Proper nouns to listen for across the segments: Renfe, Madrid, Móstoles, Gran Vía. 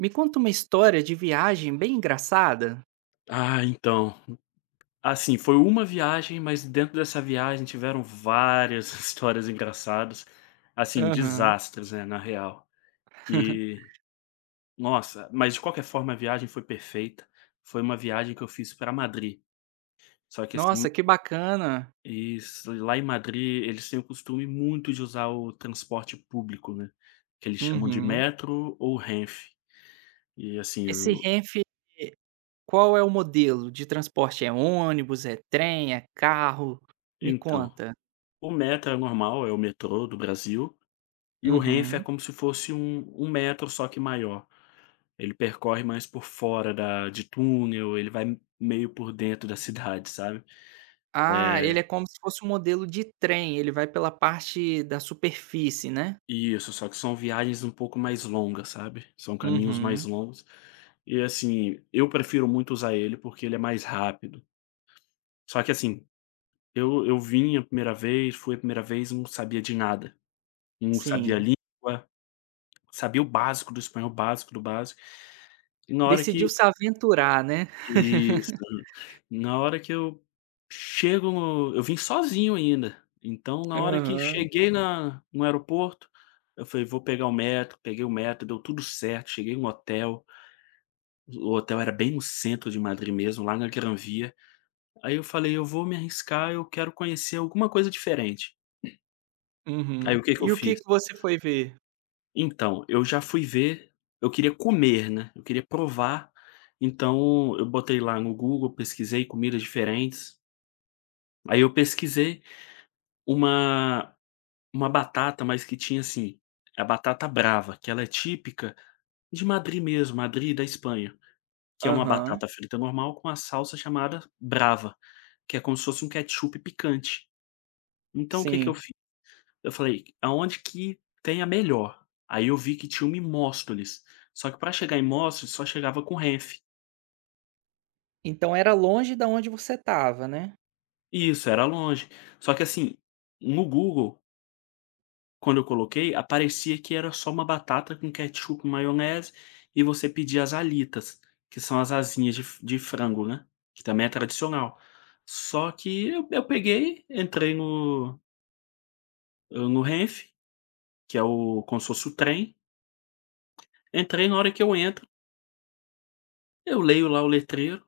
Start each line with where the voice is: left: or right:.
right: Me conta uma história de viagem bem engraçada.
left: Ah, então. Assim, foi uma viagem, mas dentro dessa viagem tiveram várias histórias engraçadas, assim,
right: Aham.
left: desastres, né, na real, que nossa, mas de qualquer forma a viagem foi perfeita. Foi uma viagem que eu fiz para Madrid. Só que, assim,
right: Nossa, que bacana.
left: isso, lá em Madrid eles têm o costume muito de usar o transporte público, né, que eles chamam de
right: Uhum.
left: metro ou Renfe. E, assim,
right: Esse
left: o
right: Renfe, qual é o modelo de transporte? É ônibus, é trem, é carro? Me
left: então,
right: conta.
left: o metro é normal, é o metrô do Brasil. E o Renfe é
right: Uhum.
left: como se fosse um metro, só que maior. Ele percorre mais por fora da de túnel, ele vai meio por dentro da cidade, sabe.
right: Ah,
left: É,
right: ele é como se fosse um modelo de trem, ele vai pela parte da superfície, né?
left: isso, só que são viagens um pouco mais longas, sabe. São caminhos
right: Uhum.
left: mais longos. E, assim, eu prefiro muito usar ele, porque ele é mais rápido. Só que, assim, eu vim a primeira vez, fui a primeira vez, não sabia de nada. Não sabia a
right: Sim.
left: língua, sabia o básico do espanhol, básico do básico. E na hora que
right: Decidiu se aventurar, né?
left: Isso. Na hora que eu chego no eu vim sozinho ainda, então na hora que
right: Aham.
left: cheguei na no aeroporto, eu falei: "Vou pegar o metro", peguei o metro, deu tudo certo, cheguei no hotel. O hotel era bem no centro de Madrid mesmo, lá na Gran Via. Aí eu falei: "Eu vou me arriscar, eu quero conhecer alguma coisa diferente". Aí
right: Uhum.
left: o que que eu
right: E o que
left: fiz?
right: que você foi ver?
left: Então, eu já fui ver, eu queria comer, né, eu queria provar, então eu botei lá no Google, pesquisei comidas diferentes. Aí eu pesquisei uma uma batata, mas que tinha, assim, a batata brava, que ela é típica de Madrid mesmo, Madrid da Espanha, que é uma
right: Aham.
left: batata frita normal com a salsa chamada brava, que é como se fosse um ketchup picante. Então o que que eu
right: Sim.
left: fiz? Eu falei: "Aonde que tem a melhor?". Aí eu vi que tinha uma em Móstoles, só que para chegar em Móstoles só chegava com Renfe.
right: Então era longe da onde você estava, né.
left: Isso, era longe. Só que, assim, no Google, quando eu coloquei, aparecia que era só uma batata com ketchup e maionese, e você pedia as alitas, que são as asinhas de f de frango, né, que também é tradicional. Só que eu peguei, entrei no Renfe, que é o como se fosse o trem. Entrei. Na hora que eu entro, eu leio lá o letreiro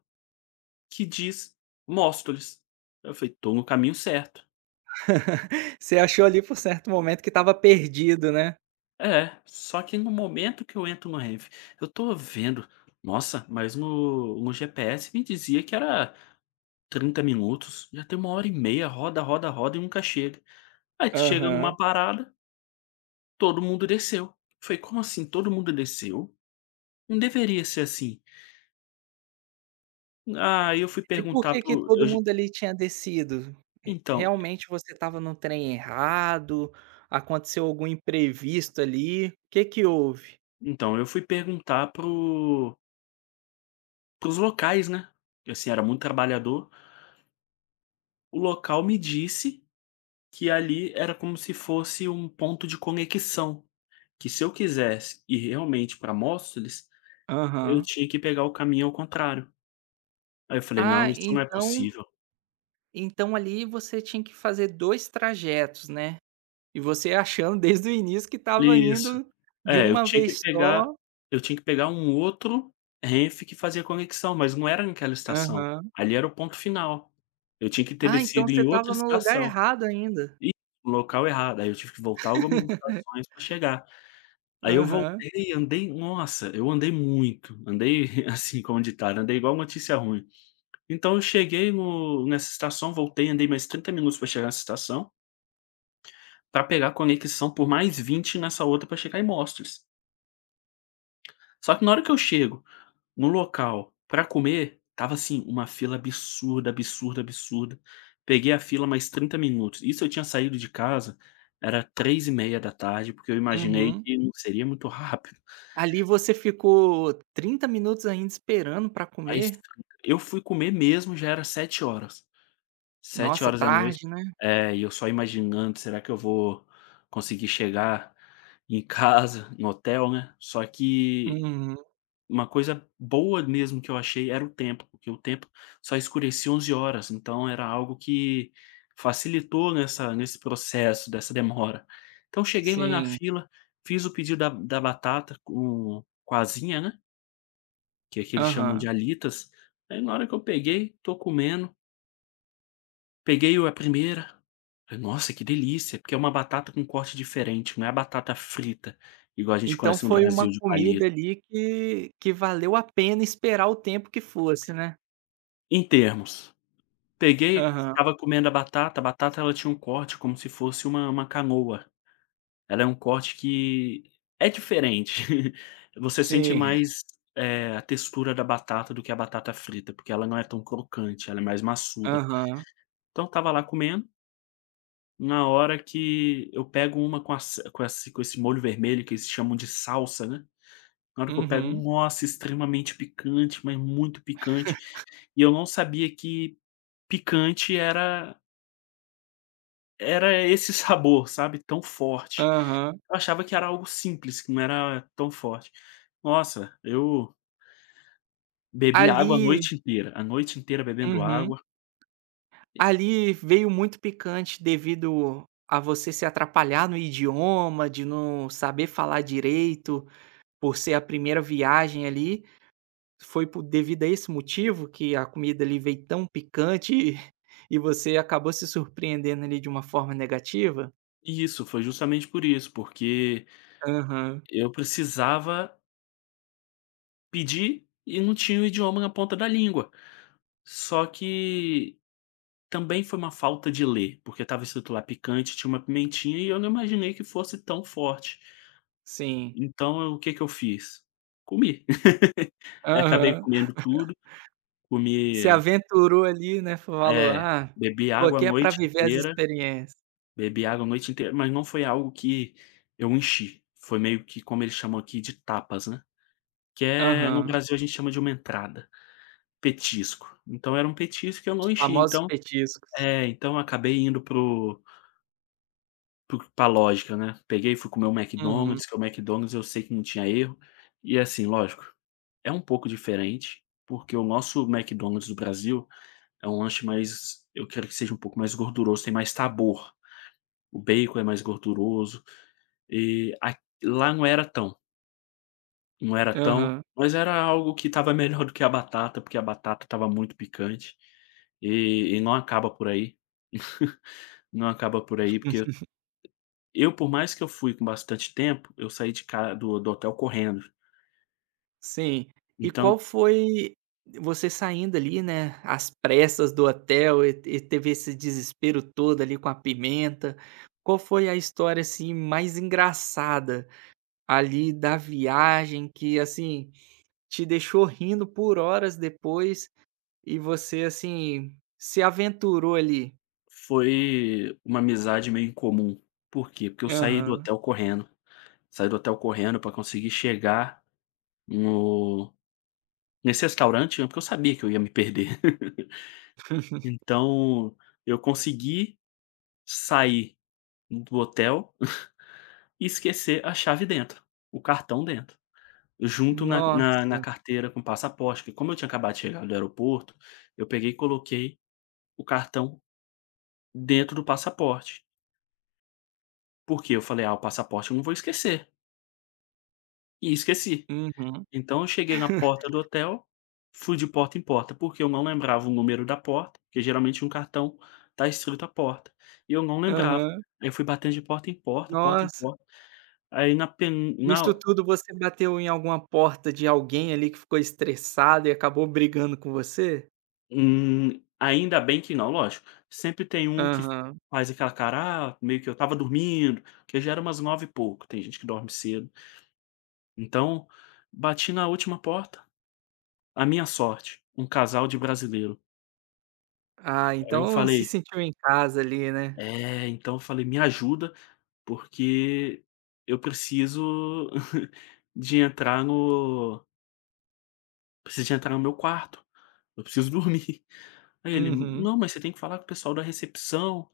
left: que diz Móstoles. Eu falei: "Tô no caminho certo".
right: Você achou ali por certo momento que estava perdido, né.
left: É, só que no momento que eu entro no Renfe, eu tô vendo, nossa, mas no GPS me dizia que era 30 minutos, já tem uma hora e meia, roda, roda, roda e nunca chega. Aí tu chega
right: Aham.
left: numa parada, todo mundo desceu. Foi: "Como assim todo mundo desceu? Não deveria ser assim". "Ah, eu fui
right: E por
left: perguntar
right: que que
left: pro eu
right: todo
left: j
right: mundo ali tinha descido? Re
left: então
right: realmente você estava no trem errado? Aconteceu algum imprevisto ali? O que que houve?
left: então, eu fui perguntar pros locais, né, porque, assim, era muito trabalhador. O local me disse que ali era como se fosse um ponto de conexão, que, se eu quisesse ir realmente para Móstoles, eu
right: Aham.
left: tinha que pegar o caminho ao contrário. Aí eu falei:
right: Ah,
left: "Não, isso não é
right: então
left: possível".
right: então ali você tinha que fazer 2 trajetos, né. E você achando desde o início que estava
left: Isso.
right: indo de
left: É, eu
right: uma
left: tinha que
right: vez
left: pegar
right: só.
left: eu tinha que pegar um outro Renfe que fazia conexão, mas não era naquela estação,
right: Aham.
left: ali era o ponto final. Eu tinha que ter
right: Ah, então
left: descido
right: você
left: em
right: estava
left: outra
right: no lugar
left: estação.
right: errado ainda.
left: Isso, no local errado. Aí eu tive que voltar algumas estações pra chegar. Aí eu
right: Aham.
left: voltei, andei, nossa, eu andei muito, andei, assim, como ditado, andei igual notícia ruim. Então eu cheguei no nessa estação, voltei, andei mais 30 minutos pra chegar nessa estação, pra pegar conexão por mais 20 nessa outra pra chegar em Mostras. Só que na hora que eu chego no local, pra comer, tava assim, uma fila absurda, absurda, absurda. Peguei a fila mais 30 minutos. Isso eu tinha saído de casa, era três e meia da tarde porque eu imaginei
right: Uhum.
left: que não seria muito rápido,
right: Ali você ficou 30 minutos ainda esperando pra
left: mas
right: comer?
left: eu fui comer mesmo já era 19h.
right: Nossa,
left: 19h.
right: tarde, né?
left: É, e eu só imaginando: "Será que eu vou conseguir chegar em casa, no hotel, né?". Só que
right: Uhum.
left: uma coisa boa mesmo que eu achei era o tempo, porque o tempo só escurecia 11 horas, então era algo que facilitou nessa, nesse processo dessa demora. Então cheguei lá na
right: Sim.
left: fila, fiz o pedido da batata com asinha, né, que é que eles chamam
right: Aham.
left: de alitas. Aí na hora que eu peguei, tô comendo, peguei o a primeira, falei: "Nossa, que delícia", porque é uma batata com corte diferente, não é a batata frita, igual a gente
right: Então
left: conhece no
right: foi
left: Brasil,
right: uma
left: de
right: comida
left: palito.
right: ali que valeu a pena esperar o tempo que fosse, né?
left: Em termos. Peguei,
right: Aham.
left: estava comendo a batata, a batata, ela tinha um corte como se fosse uma canoa. Ela é um corte que é diferente. Você sente
right: Sim.
left: mais, a textura da batata do que a batata frita, porque ela não é tão crocante, ela é mais maçuda.
right: Aham.
left: Então estava lá comendo. Na hora que eu pego uma com esse molho vermelho que eles chamam de salsa, né, na hora que eu pego,
right: Uhum.
left: nossa, extremamente picante, mas muito picante, e eu não sabia que picante era esse sabor, sabe, tão forte.
right: Aham.
left: Eu achava que era algo simples, que não era tão forte. Nossa, eu bebi água
right: Ali.
left: a noite inteira bebendo
right: Uhum.
left: água.
right: Ali veio muito picante devido a você se atrapalhar no idioma, de não saber falar direito. Por ser a primeira viagem ali, foi por devido a esse motivo que a comida ali veio tão picante e você acabou se surpreendendo ali de uma forma negativa?
left: Isso, foi justamente por isso, porque
right: Aham,
left: eu precisava pedir e não tinha o idioma na ponta da língua. Só que também foi uma falta de ler, porque estava escrito lá picante, tinha uma pimentinha e eu não imaginei que fosse tão forte.
right: sim.
left: Então, o que que eu fiz? Comi. Acabei
right: Aham.
left: comendo tudo.
right: Se
left: Comia
right: aventurou ali, né, falou:
left: é,
right: "Ah,
left: bebi
right: tô
left: água a
right: aqui é pra
left: noite
right: viver as
left: inteira,
right: experiências".
left: mas não foi algo que eu enchi, foi meio que como eles chamam aqui de tapas, né, que é no
right: Aham.
left: Brasil a gente chama de uma entrada, petisco. Então era um petisco que eu não
right: Os
left: enchi,
right: famosos
left: então
right: petiscos.
left: é, então eu acabei indo pro o para pra lógica, né. Peguei e fui comer o
right: Uhum,
left: McDonald's, que o McDonald's eu sei que não tinha erro, e, assim, lógico, é um pouco diferente, porque o nosso McDonald's do Brasil é um lanche mais, eu quero que seja um pouco mais gorduroso, tem mais sabor. O bacon é mais gorduroso, e a lá não era tão, não era tão,
right: aham.
left: mas era algo que estava melhor do que a batata, porque a batata estava muito picante, e não acaba por aí. Não acaba por aí, porque eu, por mais que eu fui com bastante tempo, eu saí de ca do do hotel correndo.
right: Sim. E qual
left: Então,
right: foi você saindo ali, né, às pressas do hotel e teve esse desespero todo ali com a pimenta, qual foi a história, assim, mais engraçada ali da viagem que, assim, te deixou rindo por horas depois e você, assim, se aventurou ali?
left: foi uma amizade meio incomum. Por quê? Porque eu saí do
right: Aham.
left: hotel correndo, saí do hotel correndo para conseguir chegar No nesse restaurante, né, porque eu sabia que eu ia me perder. Então, eu consegui sair do hotel e esquecer a chave dentro, o cartão dentro, junto na
right: Nossa.
left: carteira com o passaporte, que, como eu tinha acabado de chegar do aeroporto, eu peguei e coloquei o cartão dentro do passaporte, porque eu falei: "Ah, o passaporte eu não vou esquecer", e esqueci.
right: Uhum.
left: Então eu cheguei na porta do hotel, fui de porta em porta, porque eu não lembrava o número da porta, porque geralmente um cartão tá escrito a porta, e eu não lembrava.
right: Aham.
left: Aí eu fui batendo de porta em porta, porta em
right: Nossa.
left: porta. Aí na pen
right: Isso
left: na
right: tudo você bateu em alguma porta de alguém ali que ficou estressado e acabou brigando com você?
left: ainda bem que não, lógico, sempre tem um que
right: Aham.
left: faz aquela cara: "Ah", meio que eu estava dormindo, que já era umas 9 e pouco, tem gente que dorme cedo. Então, bati na última porta, a minha sorte, um casal de brasileiro.
right: Ah,
left: Aí eu
right: então se
left: falei
right: sentiu em casa ali, né.
left: É, então eu falei: "Me ajuda. Porque eu preciso de entrar no, preciso de entrar no meu quarto, eu preciso dormir". Aí ele:
right: Uhum.
left: "Não, mas você tem que falar com o pessoal da recepção".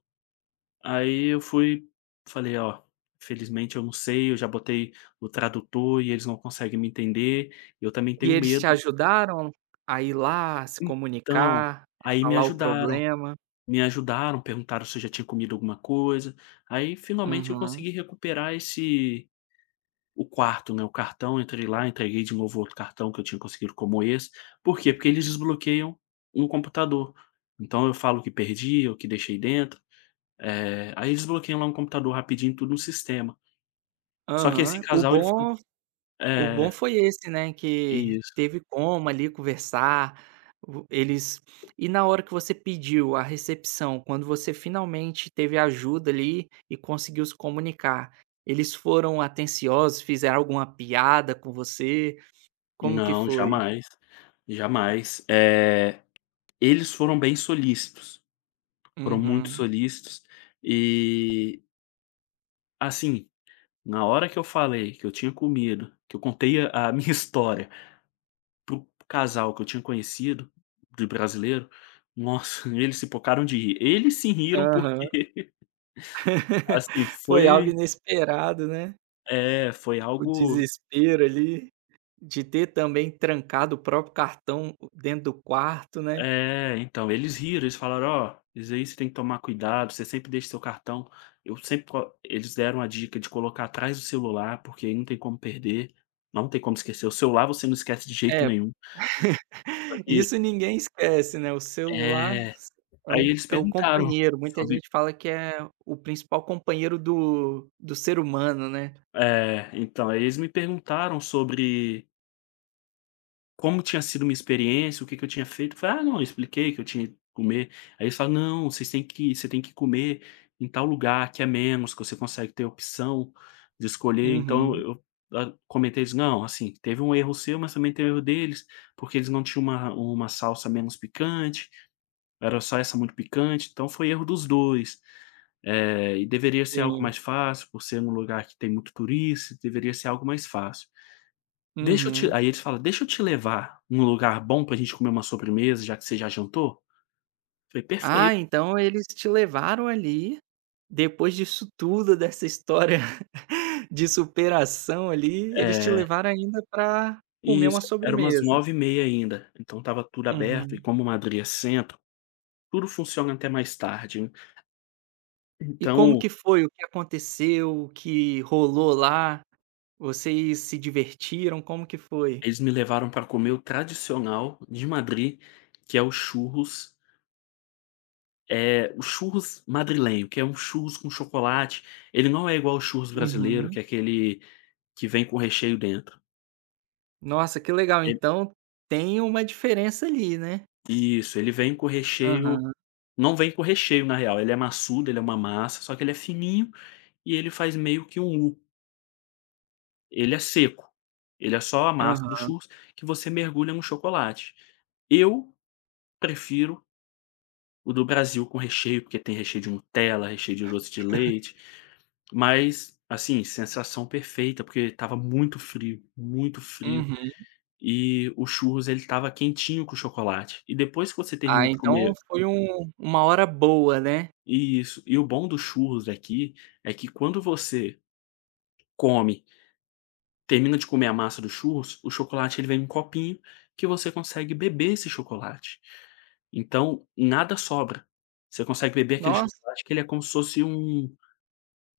left: Aí eu fui falei: "Ó, felizmente eu não sei, eu já botei o tradutor e eles não conseguem me entender, eu também
right: E
left: tenho
right: eles te
left: medo".
right: ajudaram a ir lá, a se
left: Então,
right: comunicar, a
left: aí
right: falar o problema?
left: me ajudaram, perguntaram se eu já tinha comido alguma coisa. Aí finalmente eu
right: Uhum.
left: consegui recuperar esse o quarto, né, o cartão, entrei lá, entreguei de novo outro cartão que eu tinha conseguido como esse. Por quê? Porque eles desbloqueiam um computador. Então eu falo que perdi, ou que deixei dentro, aí eles desbloqueiam lá um computador rapidinho, tudo no sistema. Só que esse
right: Aham. O
left: casal ele foi
right: bom. O bom
left: é,
right: foi esse, né, que
left: isso.
right: teve como ali conversar, o eles e na hora que você pediu a recepção, quando você finalmente teve ajuda ali e conseguiu se comunicar, eles foram atenciosos, fizeram alguma piada com você? Como que
left: Não,
right: foi?
left: jamais, jamais. Eles foram bem solícitos, foram muito
right: Uhum.
left: solícitos e, assim, na hora que eu falei que eu tinha comido, que eu contei a minha história para o casal que eu tinha conhecido, de brasileiro, nossa, eles se pocaram de rir. Eles se riram
right: Aham.
left: porque, assim,
right: Foi algo
left: foi
right: inesperado, né,
left: é, foi
right: o
left: algo
right: desespero ali, de ter também trancado o próprio cartão dentro do quarto, né.
left: é, então, eles riram, eles falaram: "Ó, isso aí você tem que tomar cuidado, você sempre deixa seu cartão". Eu sempre co eles deram a dica de colocar atrás do celular, porque aí não tem como perder, não tem como esquecer. O celular você não esquece de jeito
right: É.
left: nenhum. Só que
right: Isso ninguém esquece, né, o celular
left: é,
right: é
left: aí
right: um
left: eles
right: é o
left: perguntaram
right: companheiro, muita
left: sobre
right: gente fala que é o principal companheiro do do ser humano, né.
left: é, então, aí eles me perguntaram sobre como tinha sido minha experiência, o que que eu tinha feito. Eu falei: "Ah, não, eu expliquei que eu tinha ido comer". Aí eles falaram: "Não, você tem que comer em tal lugar que é menos, que você consegue ter opção de escolher". Então
right: Uhum,
left: eu a comentei isso: "Não, assim, teve um erro seu, mas também teve o erro deles, porque eles não tinham uma salsa menos picante, era só essa muito picante, então foi erro dos 2. Deveria ser algo
right: sim.
left: mais fácil, por ser um lugar que tem muito turista, deveria ser algo mais fácil". Deixa eu te
right: Uhum.
left: Aí eles falam: "Deixa eu te levar num lugar bom pra gente comer uma sobremesa, já que você já jantou?". Foi:
right: Ah,
left: "Perfeito".
right: então eles te levaram ali, depois disso tudo, dessa história de superação ali, eles te
left: É,
right: levaram ainda para comer
left: isso,
right: uma
left: era umas
right: sobremesa.
left: nove e meia ainda, então tava tudo aberto, e
right: Uhum.
left: como Madrid é centro, tudo funciona até mais tarde, né.
right: E como
left: Então,
right: que foi? O que aconteceu? O que rolou lá? Vocês se divertiram? Como que foi?
left: eles me levaram para comer o tradicional de Madrid, que é o churros madrilenho, que é um churros com chocolate. Ele não é igual ao churros brasileiro,
right: Uhum.
left: que é aquele que vem com recheio dentro.
right: Nossa, que legal,
left: Ele
right: então tem uma diferença ali, né?
left: Isso, ele vem com recheio.
right: Aham,
left: Não vem com recheio, na real. Ele é maçudo, ele é uma massa, só que ele é fininho e ele faz meio que um U. Ele é seco, ele é só a massa do
right: aham.
left: churros que você mergulha no chocolate. Eu prefiro o do Brasil com recheio, porque tem recheio de Nutella, recheio de doce de leite, mas, assim, sensação perfeita, porque estava muito frio,
right: Uhum.
left: e o churros ele estava quentinho com o chocolate. E depois que você termina
right: Ah,
left: de comer
right: então foi um uma hora boa, né?
left: isso, e o bom do churros aqui é que quando você come, termina de comer a massa do churros, o chocolate ele vem em um copinho que você consegue beber esse chocolate. Então, nada sobra. Você consegue beber aquele
right: Nossa,
left: chocolate que ele é como se fosse um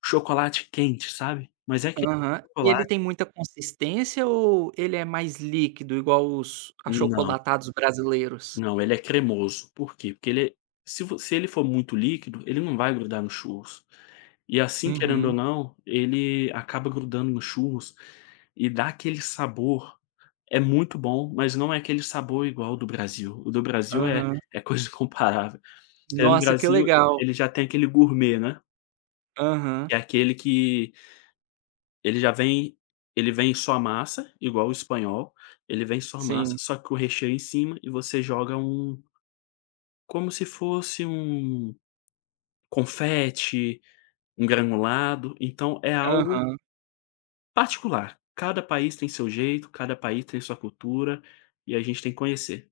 left: chocolate quente, sabe. Mas é aquele
right: aham. E ele tem
left: chocolate,
right: muita consistência ou ele é mais líquido igual os
left: não,
right: achocolatados brasileiros?
left: não, ele é cremoso. Por quê? Porque ele é, se ele for muito líquido, ele não vai grudar no churros. E, assim, querendo ou
right: Uhum.
left: não, ele acaba grudando no churros e dá aquele sabor. É muito bom, mas não é aquele sabor igual ao do Brasil. O do Brasil é
right: Aham.
left: é coisa incomparável. No
right: Nossa, que
left: Brasil,
right: legal.
left: ele já tem aquele gourmet, né,
right: Aham.
left: que é aquele que ele já vem ele vem só a massa, igual o espanhol, ele vem só a massa,
right: Sim.
left: só que o recheio em cima e você joga um como se fosse um confete, um granulado, então é algo
right: Aham.
left: particular. Cada país tem seu jeito, cada país tem sua cultura, e a gente tem que conhecer.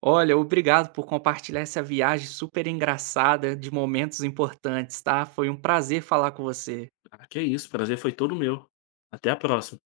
right: Olha, obrigado por compartilhar essa viagem super engraçada de momentos importantes, tá? Foi um prazer falar com você.
left: Ah, que isso, prazer foi todo meu. Até a próxima.